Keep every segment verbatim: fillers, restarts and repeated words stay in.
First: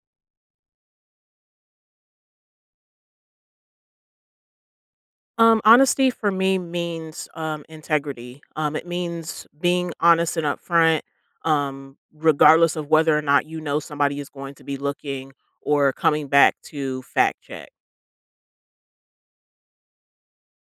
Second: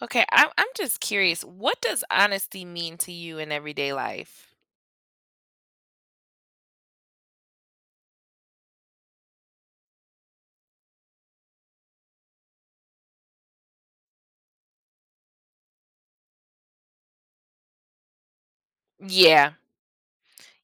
Okay, I'm I'm just curious, what does honesty mean to you in everyday life? Um, honesty for me means um, integrity. Um, it means being honest and upfront, um, regardless of whether or not you know somebody is going to be looking or coming back to fact check. Yeah,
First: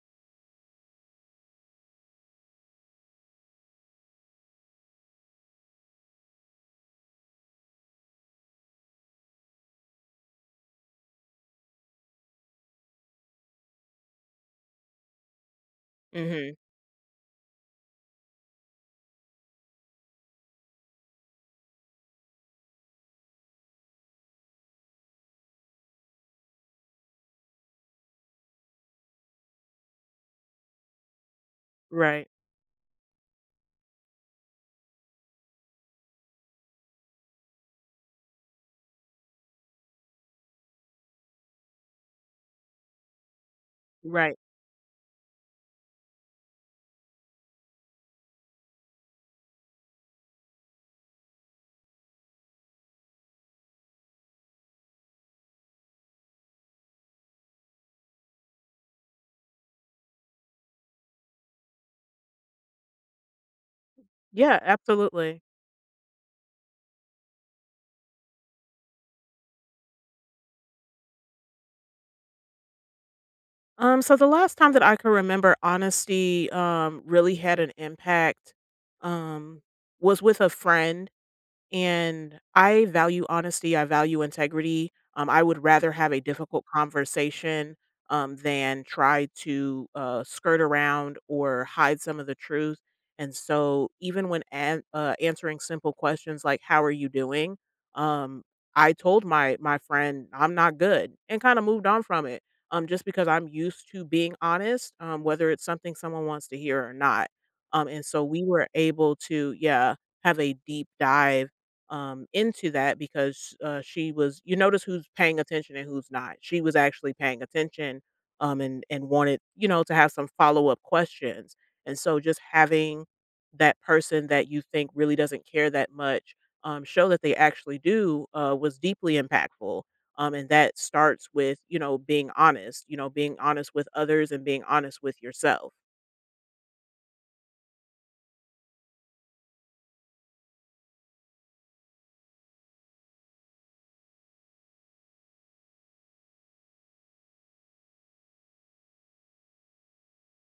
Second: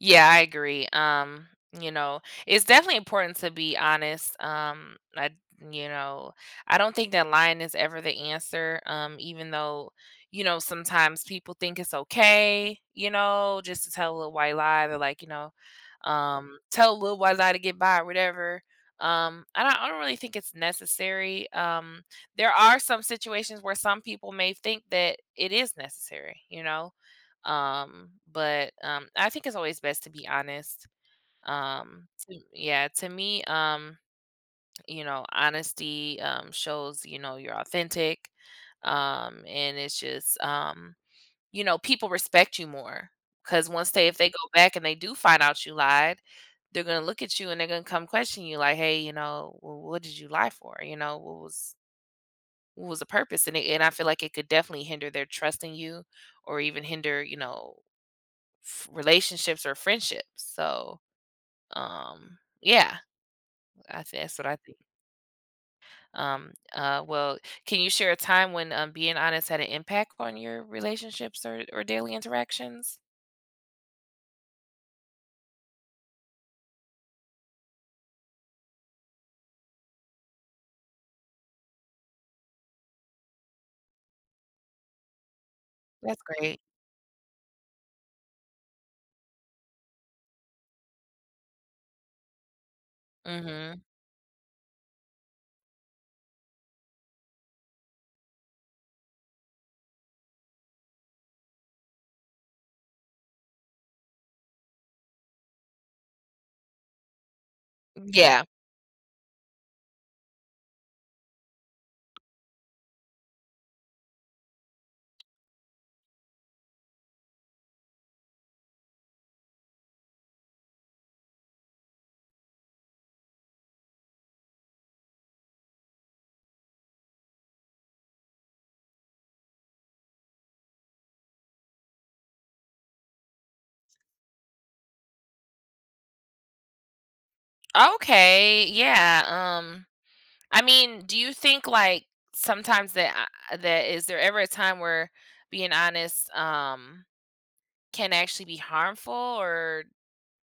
yeah, I agree. Um, you know, it's definitely important to be honest. Um, I, you know, I don't think that lying is ever the answer. Um, even though, you know, sometimes people think it's okay, you know, just to tell a little white lie. They're like, you know, Hmm. um, tell a little white lie to get by or whatever. Um, I don't, I don't really think it's necessary. Um, there are some situations where some people may think that it is necessary. You know um, but, um, I think it's always best to be honest. Um, Right. to Yeah, to me, um, you know, honesty, um, shows, you know, you're authentic. Um, and it's just, um, you know, people respect you more because once they if they Right. go back and they do find out you lied. They're gonna look at you, and they're gonna come question you like, "Hey, you know, well, what did you lie for?" You know, "What was what was the purpose?" And it and I feel like it could definitely hinder their trust in you, or even hinder, you know, f- relationships or friendships. So, um, yeah, I think that's what I Yeah. think. Absolutely. Um, uh, well, can you share a time when um, being honest had an impact on your relationships, or, or daily interactions? Um, so the last time that I could remember honesty um, really had an impact um, was with a friend. And I value honesty, I value integrity. Um, I would rather have a That's great. difficult conversation um, than try to uh, skirt around or hide some of the truth. And Mm-hmm. so, even when an- uh, answering simple questions like "How are you doing," um, I told my my friend I'm not good, and kind of moved on from it. Um, just because I'm used to being honest, um, whether it's something someone wants to hear or not. Um, and so we Yeah. were able to, yeah, have a deep dive um, into that because uh, she was you notice who's paying attention and who's not. She was actually paying attention um, and and wanted you know to have some follow up questions. And so just having that person that you think really doesn't care that much um, show that they actually do uh, was deeply impactful. Um, and that starts with you know being honest, you know being honest with others and being honest with yourself. Okay. Yeah. Um, I mean, do you think, like, sometimes that, I- that is there ever a time where being honest um can actually be harmful, or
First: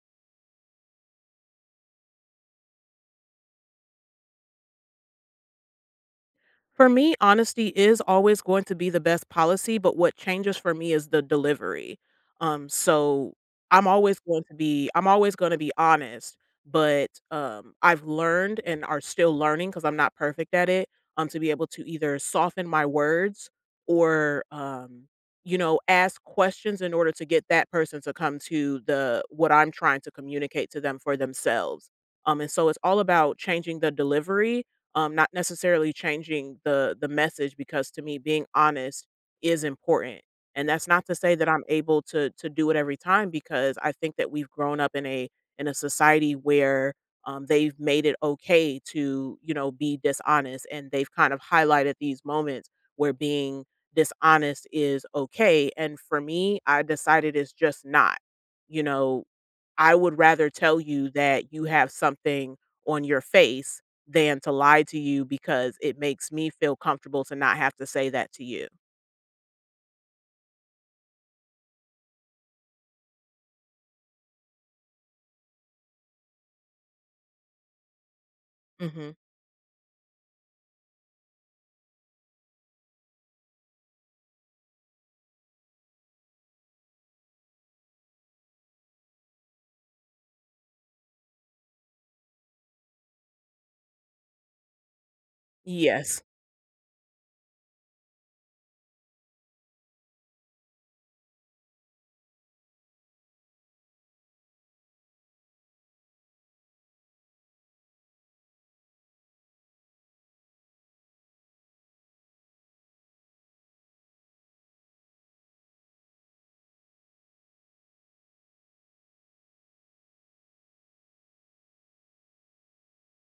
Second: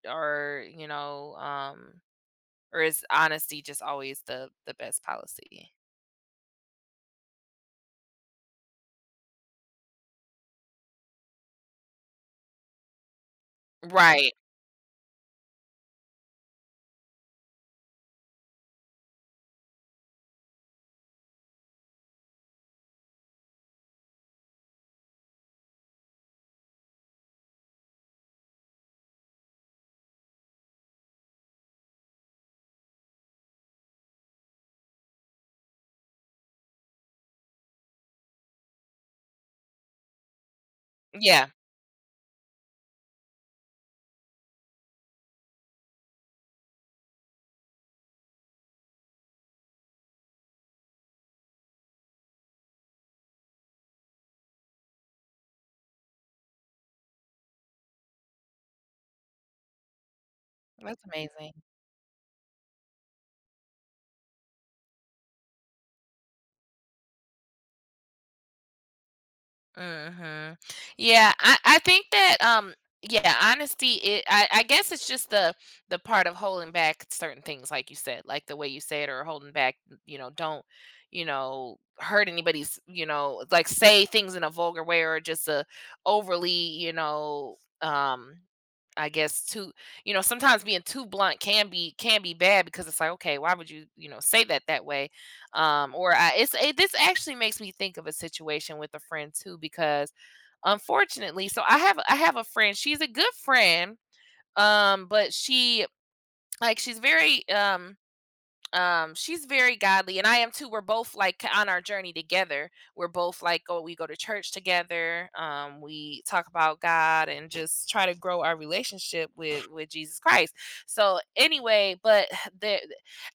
or you know um Or is honesty just always the the best policy? For me, honesty is always going to be the best policy, but what changes for me is the delivery. Um, so I'm always Right. going to be I'm always going to be honest, but um, I've learned and are still learning because I'm not perfect at it. Um, to be able to either soften my words or um, you know, ask questions in order to get that person to come to the what I'm trying to communicate to them for themselves. Um, and so it's all about changing the delivery, um, not necessarily changing the the message because to me being honest is important. And that's not to say that Yeah. I'm able to to do it every time because I think that we've grown up in a in a society where um, they've made it okay to you know be dishonest and they've kind of highlighted these moments where being dishonest is okay. And for me, I decided it's just not. You know, I would rather tell That's you that amazing. you have something on your face than to lie to you because it makes me feel comfortable to not have to say that to you. Mhm. Yeah, I I think that, um yeah, honesty, it I I guess it's just the the part of holding back certain things, like you said, like the way you said, Mhm. or holding back, you know, don't, you know, hurt anybody's, you know, like, say things in a vulgar way, or just a, overly, you know, um I guess too, you know, sometimes being too blunt can be can be bad, because it's like, okay, why would you, you know, say that that way? Um or Yes. I it's it, This actually makes me think of a situation with a friend too, because unfortunately, so i have i have a friend. She's a good friend, um but she, like she's very um um she's very godly, and I am too. We're both, like, k- on our journey together. We're both like go we go to church together. Um we talk about God and just try to grow our relationship with with Jesus Christ. So anyway, but the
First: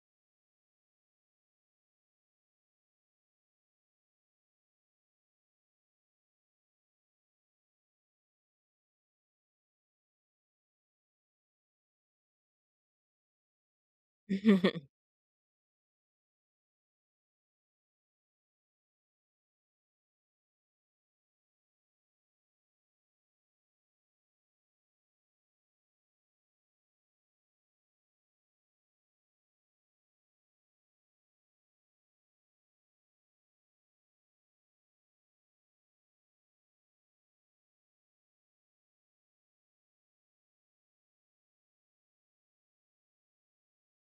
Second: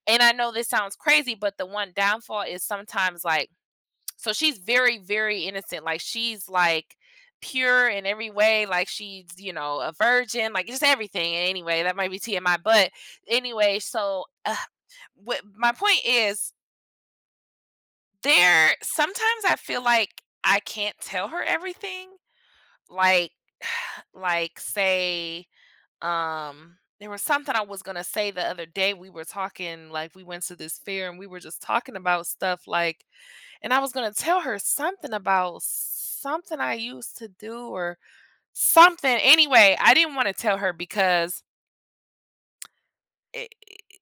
and I know this sounds crazy, but the one downfall is, sometimes, like, so she's very, very innocent. Like, she's like pure in every way. Like she's, you know, a virgin, like just everything. And anyway, that might be T M I. But anyway, so uh, what, my point is there. Sometimes I feel like I can't tell her everything. Like, like, say, um, there was something I was gonna say the other day. We were talking, like, we went to this fair and we were just talking about stuff like, and I was gonna tell her something about something I used to do or something. Anyway, I didn't wanna tell her because it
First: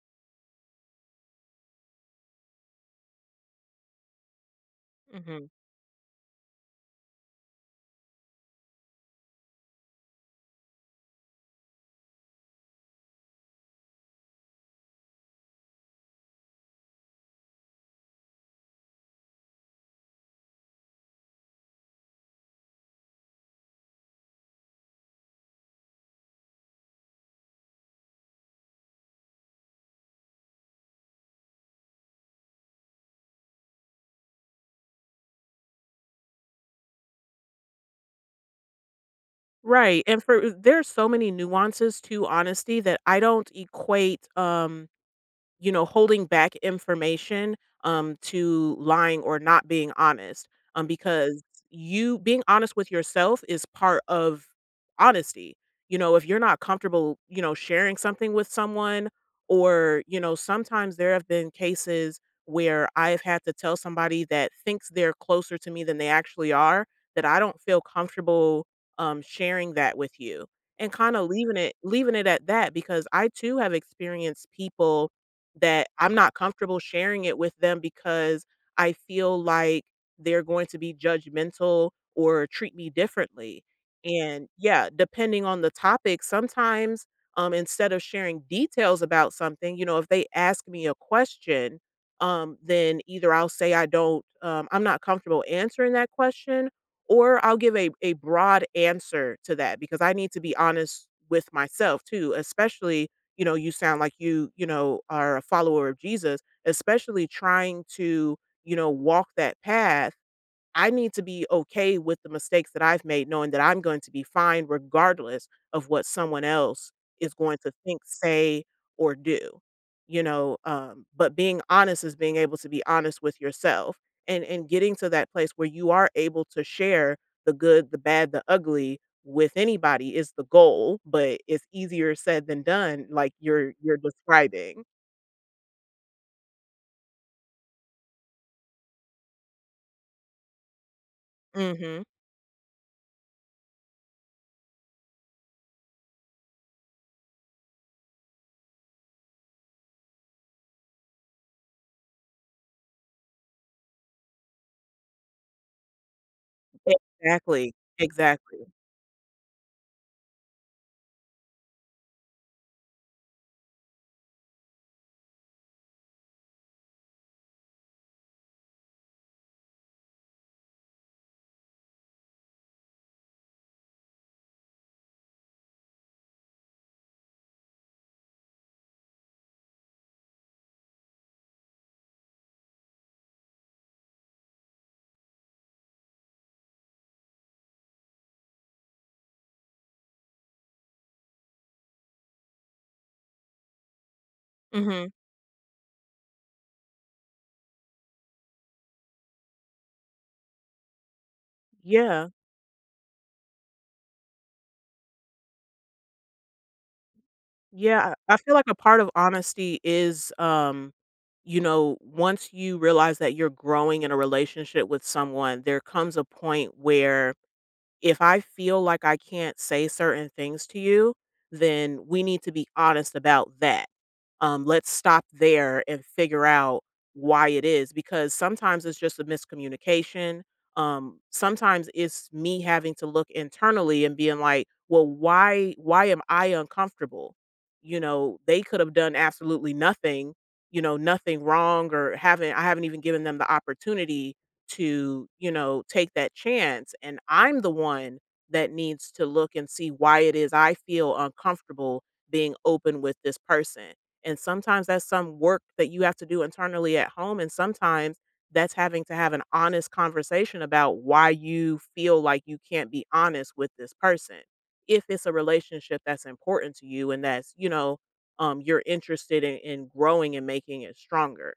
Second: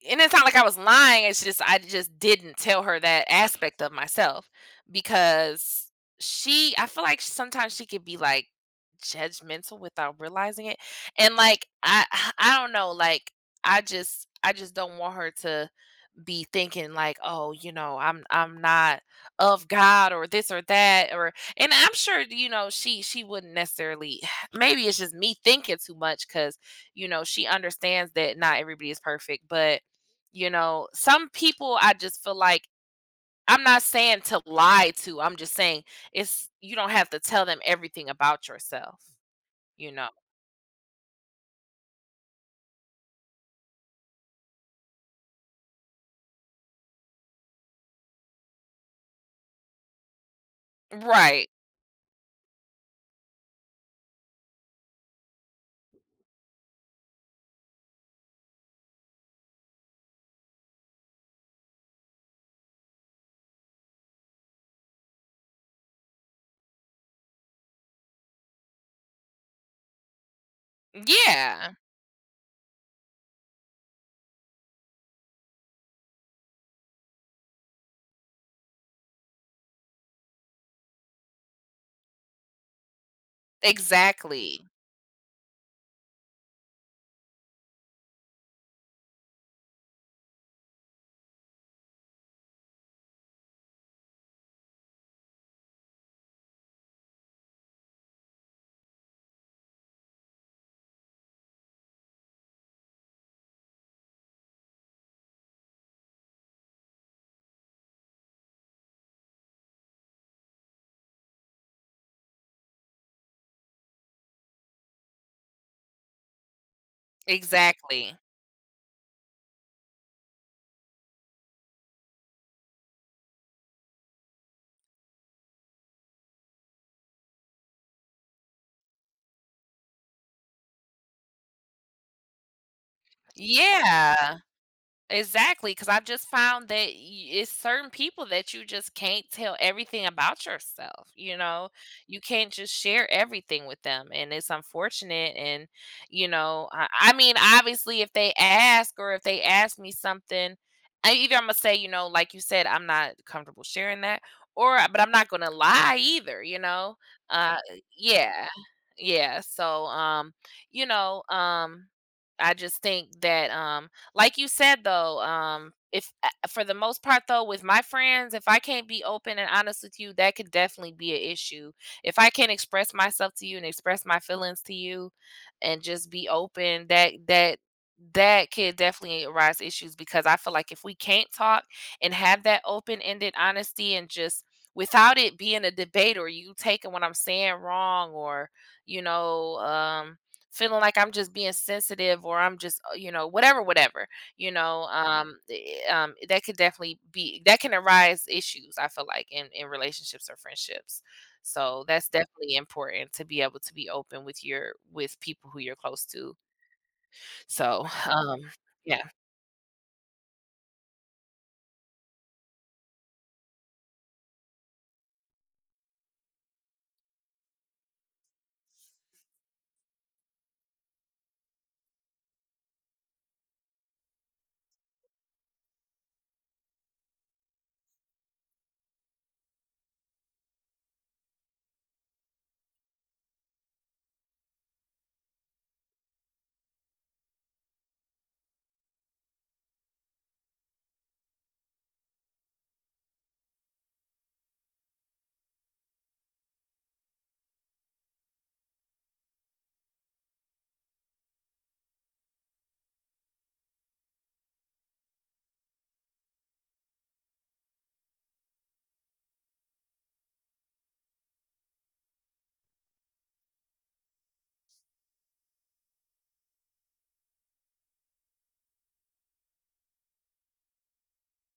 and it's not like I was lying. It's just, I just didn't tell her that aspect of myself, Mhm. because she I feel like sometimes she could be, like, judgmental without realizing it. And like, I I don't know, like, I just I just don't want her to be thinking like, "Oh, you know, I'm I'm not of God or this or that," or and I'm sure, you know, she she wouldn't necessarily. Maybe it's just me thinking too much because, you know, she understands that not everybody is perfect. But, you know, some people, I just feel like, I'm not saying to lie to. I'm just saying, it's, you don't have to tell them everything about yourself, you Right, know. and for there's so many nuances to honesty that I don't equate, um you know, holding back information, um, to lying or not being honest, um, because Right. you being honest with yourself is part of honesty. You know, if you're not comfortable, you know, sharing something with someone, or, you know, sometimes there have been cases where I've had to tell somebody that thinks they're closer to me than they actually are that I don't feel comfortable, um, sharing that with you and kind of leaving it Yeah. leaving it at that because I too have experienced people that I'm not comfortable sharing it with them because I feel like they're going to be judgmental or treat me differently. And Exactly. yeah, depending on the topic, sometimes um, instead of sharing details about something, you know, if they ask me a question, um, then either I'll say I don't, um, I'm not comfortable answering that question, or I'll give a, a broad answer to that because I need to be honest with myself too, especially you know, you sound like you, you know, are a follower of Jesus, especially trying to, you know, walk that path. I need to be okay with the mistakes that I've made, knowing that I'm going to be fine regardless of what someone else is going to think, Exactly. say, or do. You know, um, but being honest is being able to be honest with yourself and and getting to that place where you are able to share the good, the bad, the ugly with anybody is the goal, but it's easier said than done, like you're you're Yeah. describing. Exactly, because I've just found that, y- it's certain people that you just can't tell everything about yourself. You know, Hmm. you can't just share everything with them, and it's unfortunate. And, you know, I, I mean, obviously, if they ask, or if they ask me something, I, either I'm gonna say, you know, like you said, I'm not comfortable sharing that, or, but I'm not gonna lie either. You know, uh, Exactly. yeah, Exactly. yeah. So, um, you know, um, I just think that, um like you said, though, um, if, uh, for the most part, though, with my friends, if I can't be open and honest with you, that could definitely be an issue. If I can't express myself to you and express my feelings to you and just be open, that that that could definitely arise issues, because I feel like if we can't talk and have that open-ended honesty and just, without it being a debate, or you taking what I'm saying wrong, or you know, um feeling like I'm just being sensitive, or I'm just, uh, you know, whatever, whatever, you know, Hmm. um, i- um, that could definitely be, that can arise issues, I feel like, in, in relationships or friendships. So that's Yeah. definitely important to be able to be open with your, with people who you're close to. So, Yeah, I I um, feel like a part yeah. of honesty is, um, you know, once you realize that you're growing in a relationship with someone, there comes a point where if I feel like I can't say certain things to you, then we need to be honest about that, um, let's stop there and figure out why it is because sometimes it's just a miscommunication. Um, sometimes it's me having to look internally and being like, well, why why am I uncomfortable? You know, they could have done absolutely nothing, you know, nothing wrong or haven't I haven't even given them the opportunity to, you know, take that chance. And I'm the one that needs to look and see why it is I feel uncomfortable being open with this person and sometimes that's some work that you have to do internally at home. And sometimes that's having to have an honest conversation about why you feel like you can't be honest with this person. If it's a relationship that's important to you and that's, you know, um, you're interested in, in growing and making it stronger.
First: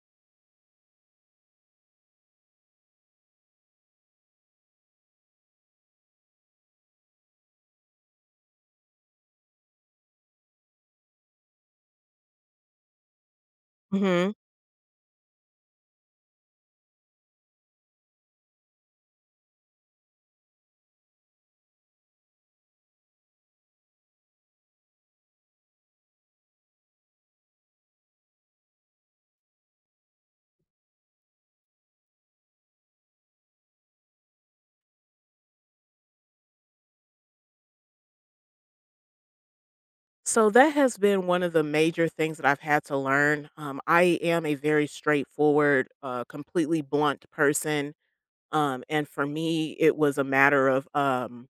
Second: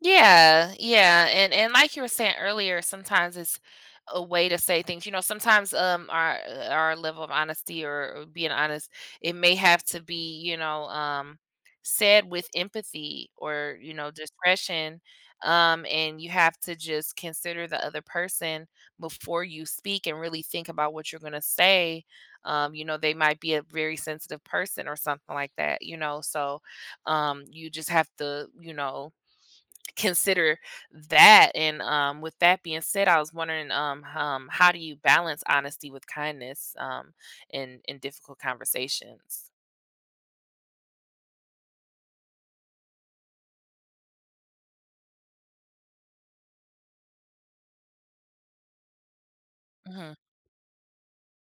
Yeah, yeah, and and like you were saying earlier, sometimes it's a way to say things. You know, sometimes, um our uh, our level of honesty, or, or being honest, it may have to be, you know, um said with empathy, or, you know, Hmm. discretion. Um, and you have to just consider the other person before you speak and really think about what you're gonna say. Um, you know, they might be a very sensitive person or something like that, you know. So um you just have to, you know, consider that. And, um, with that being said, I was wondering, um, um, how do you balance honesty with kindness um, in in difficult conversations? So that has been one of the major things that I've had to learn. Um, I am a very straightforward, uh, completely blunt person. Um, and for me, it Hmm. was a matter of um,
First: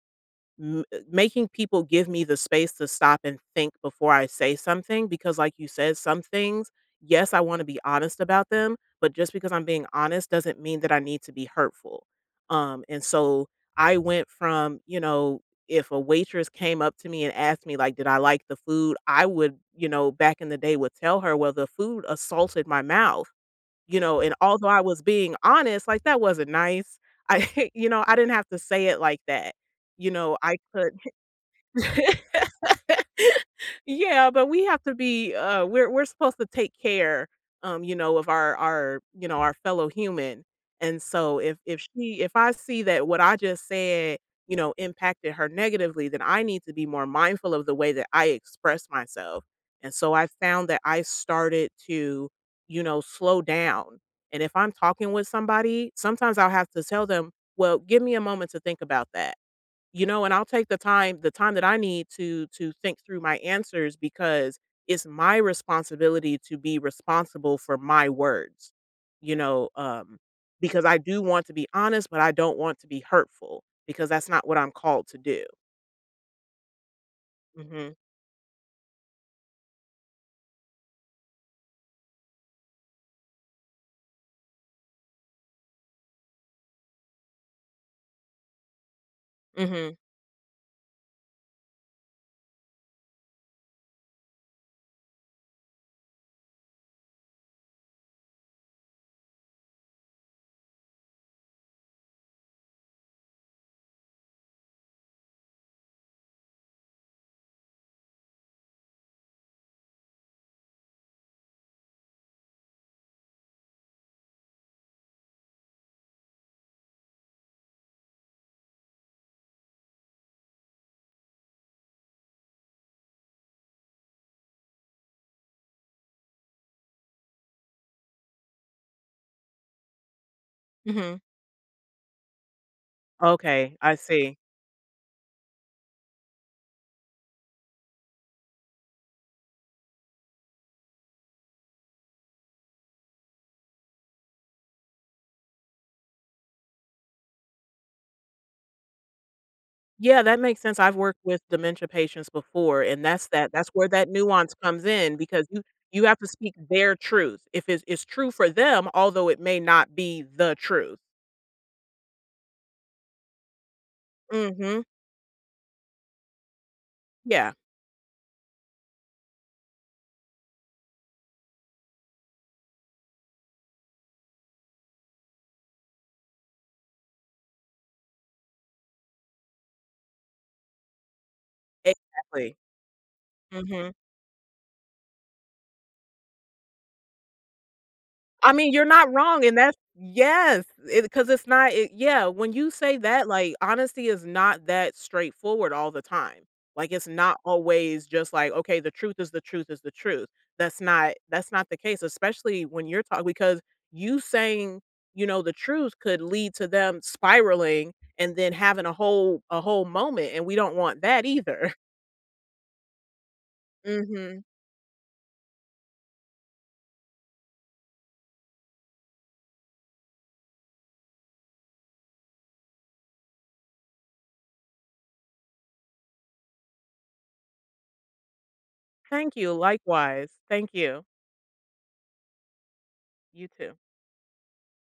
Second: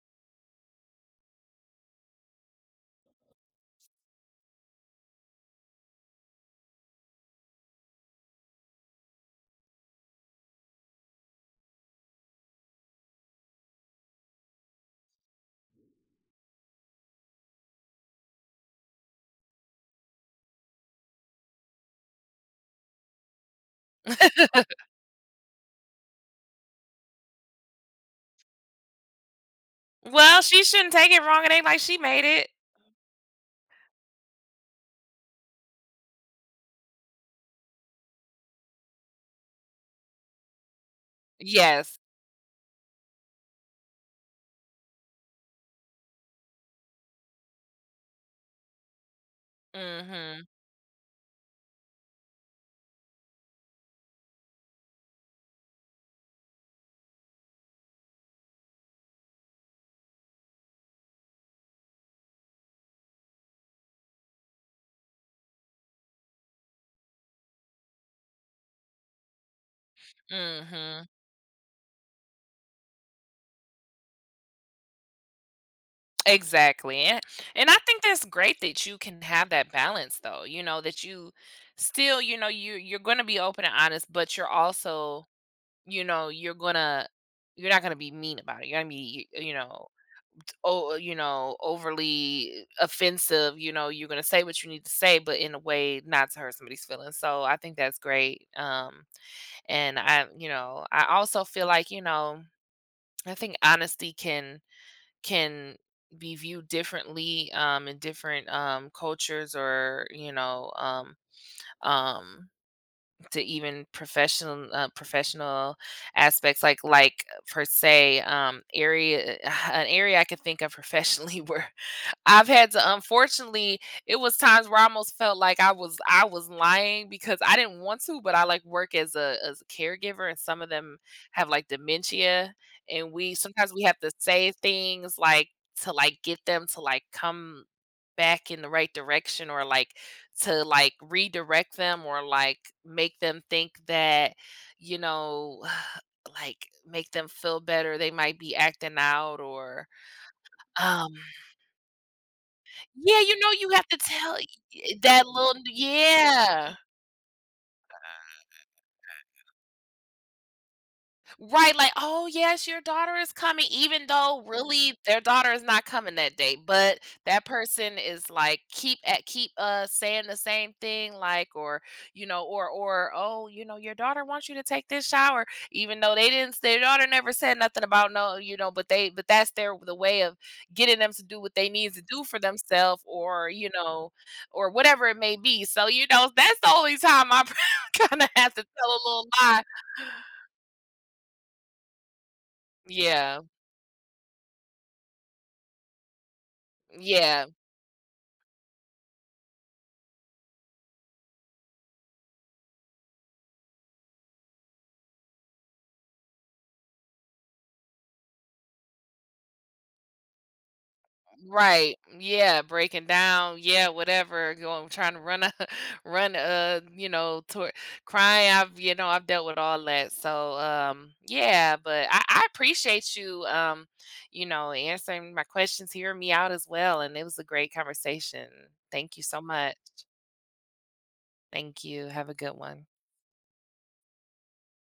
M uh, making people give me the space to stop and think before I say something because, like you said, some things, yes, I wanna be honest about them, but just because I'm being honest doesn't mean that I need to be hurtful. Um, and so I went from, you know, if a waitress came up to me and asked me, like, "Did I like the food?" I would, you know, back in the day, would tell her, "Well, the food assaulted my mouth." You know, and although I was being honest, like, that wasn't nice. I you know, I didn't have to say it like that. You know, Well, I she could. shouldn't take it wrong. It ain't like she made it. Yeah, but we have to be, uh, we're we're supposed to take care, um, you know, of our our, you know, our fellow human, and so if if Yes. she if I see that what I just said, you know, impacted her negatively, then I need to be more mindful of the way that I express myself, and so I Mhm. found that I started to, you know, slow down, and if I'm talking with somebody, sometimes I'll have to tell them, "Well, give me a moment to think about that." You know, and I'll take the time the time that I need to to think through my answers because it's my responsibility to be responsible for my words, you know, um, because I Mhm. do want to be honest, but I don't want to be hurtful because that's not what I'm called to do. Exactly. And And I Mhm. think that's great that you can have that balance, though. You know, that you still, you know, you you're gonna be open and honest, but you're also, you know, you're gonna you're not gonna be mean about it. You're gonna be, you know Mhm. oh, you know, overly offensive. You know, you're gonna say what you need to say, but in a way not to hurt somebody's feelings. So I think that's great. Um, and I, you know, I also feel like, you know, I think honesty can can be viewed differently, um in different, um cultures, or you know um um to even professional, uh, professional aspects, like like per se. Um area An area I could think of professionally where I've had to, unfortunately, it was times where I almost felt like I was I was lying because I didn't want to, but I, like, work as a as a caregiver, and some of them Mhm. have, like, dementia, and we sometimes Okay, we I have to see. say things like, to, like, get them to, like, come back in the right direction, or, like, to, like, redirect them, or, like, make them think that, you know, like, make them feel better. They might be acting out, or, Yeah, that makes sense. I've um worked with dementia patients before, and yeah, that's you know, that that's you have where to that tell, nuance comes y in that because you little, you have to speak yeah. their truth. If it's it's true for them, although it may not be the truth. Right, like, "Oh, yes, your daughter is coming," even though Mhm. really their daughter is not coming that day. But that Yeah, person is, like, keep at keep, uh, saying the same thing, like, or, you know, or or, "Oh, you know, your daughter wants you to take this shower," even though they didn't their daughter never said nothing about no, you know, but they but that's their the way of getting them to do what they need to do for exactly. themselves, or, you Mhm. know, or whatever it may be. So, you know, that's the only time I kinda I have to mean, you're tell a not little wrong, and lie. that's yes, because it's not it yeah, when you say that, Yeah. like, honesty is not that straightforward all the time. Like, it's not Yeah, always just like, "Okay, the truth is the truth is the truth." That's not that's not the case, especially when you're talking because you saying, you know, the truth could lead to them spiraling and then having a whole a whole moment, and we don't want that either. right. Yeah, breaking down. Yeah, Mhm. whatever. Going trying to run a run uh, you know, toward crying. I've you know, I've dealt with all that. So um yeah, but I, I appreciate you, um, you know, answering my questions, hearing me out as well. And it was a great conversation. Thank you Thank so you, much. likewise. Thank you. Thank you. Have a good one. You too.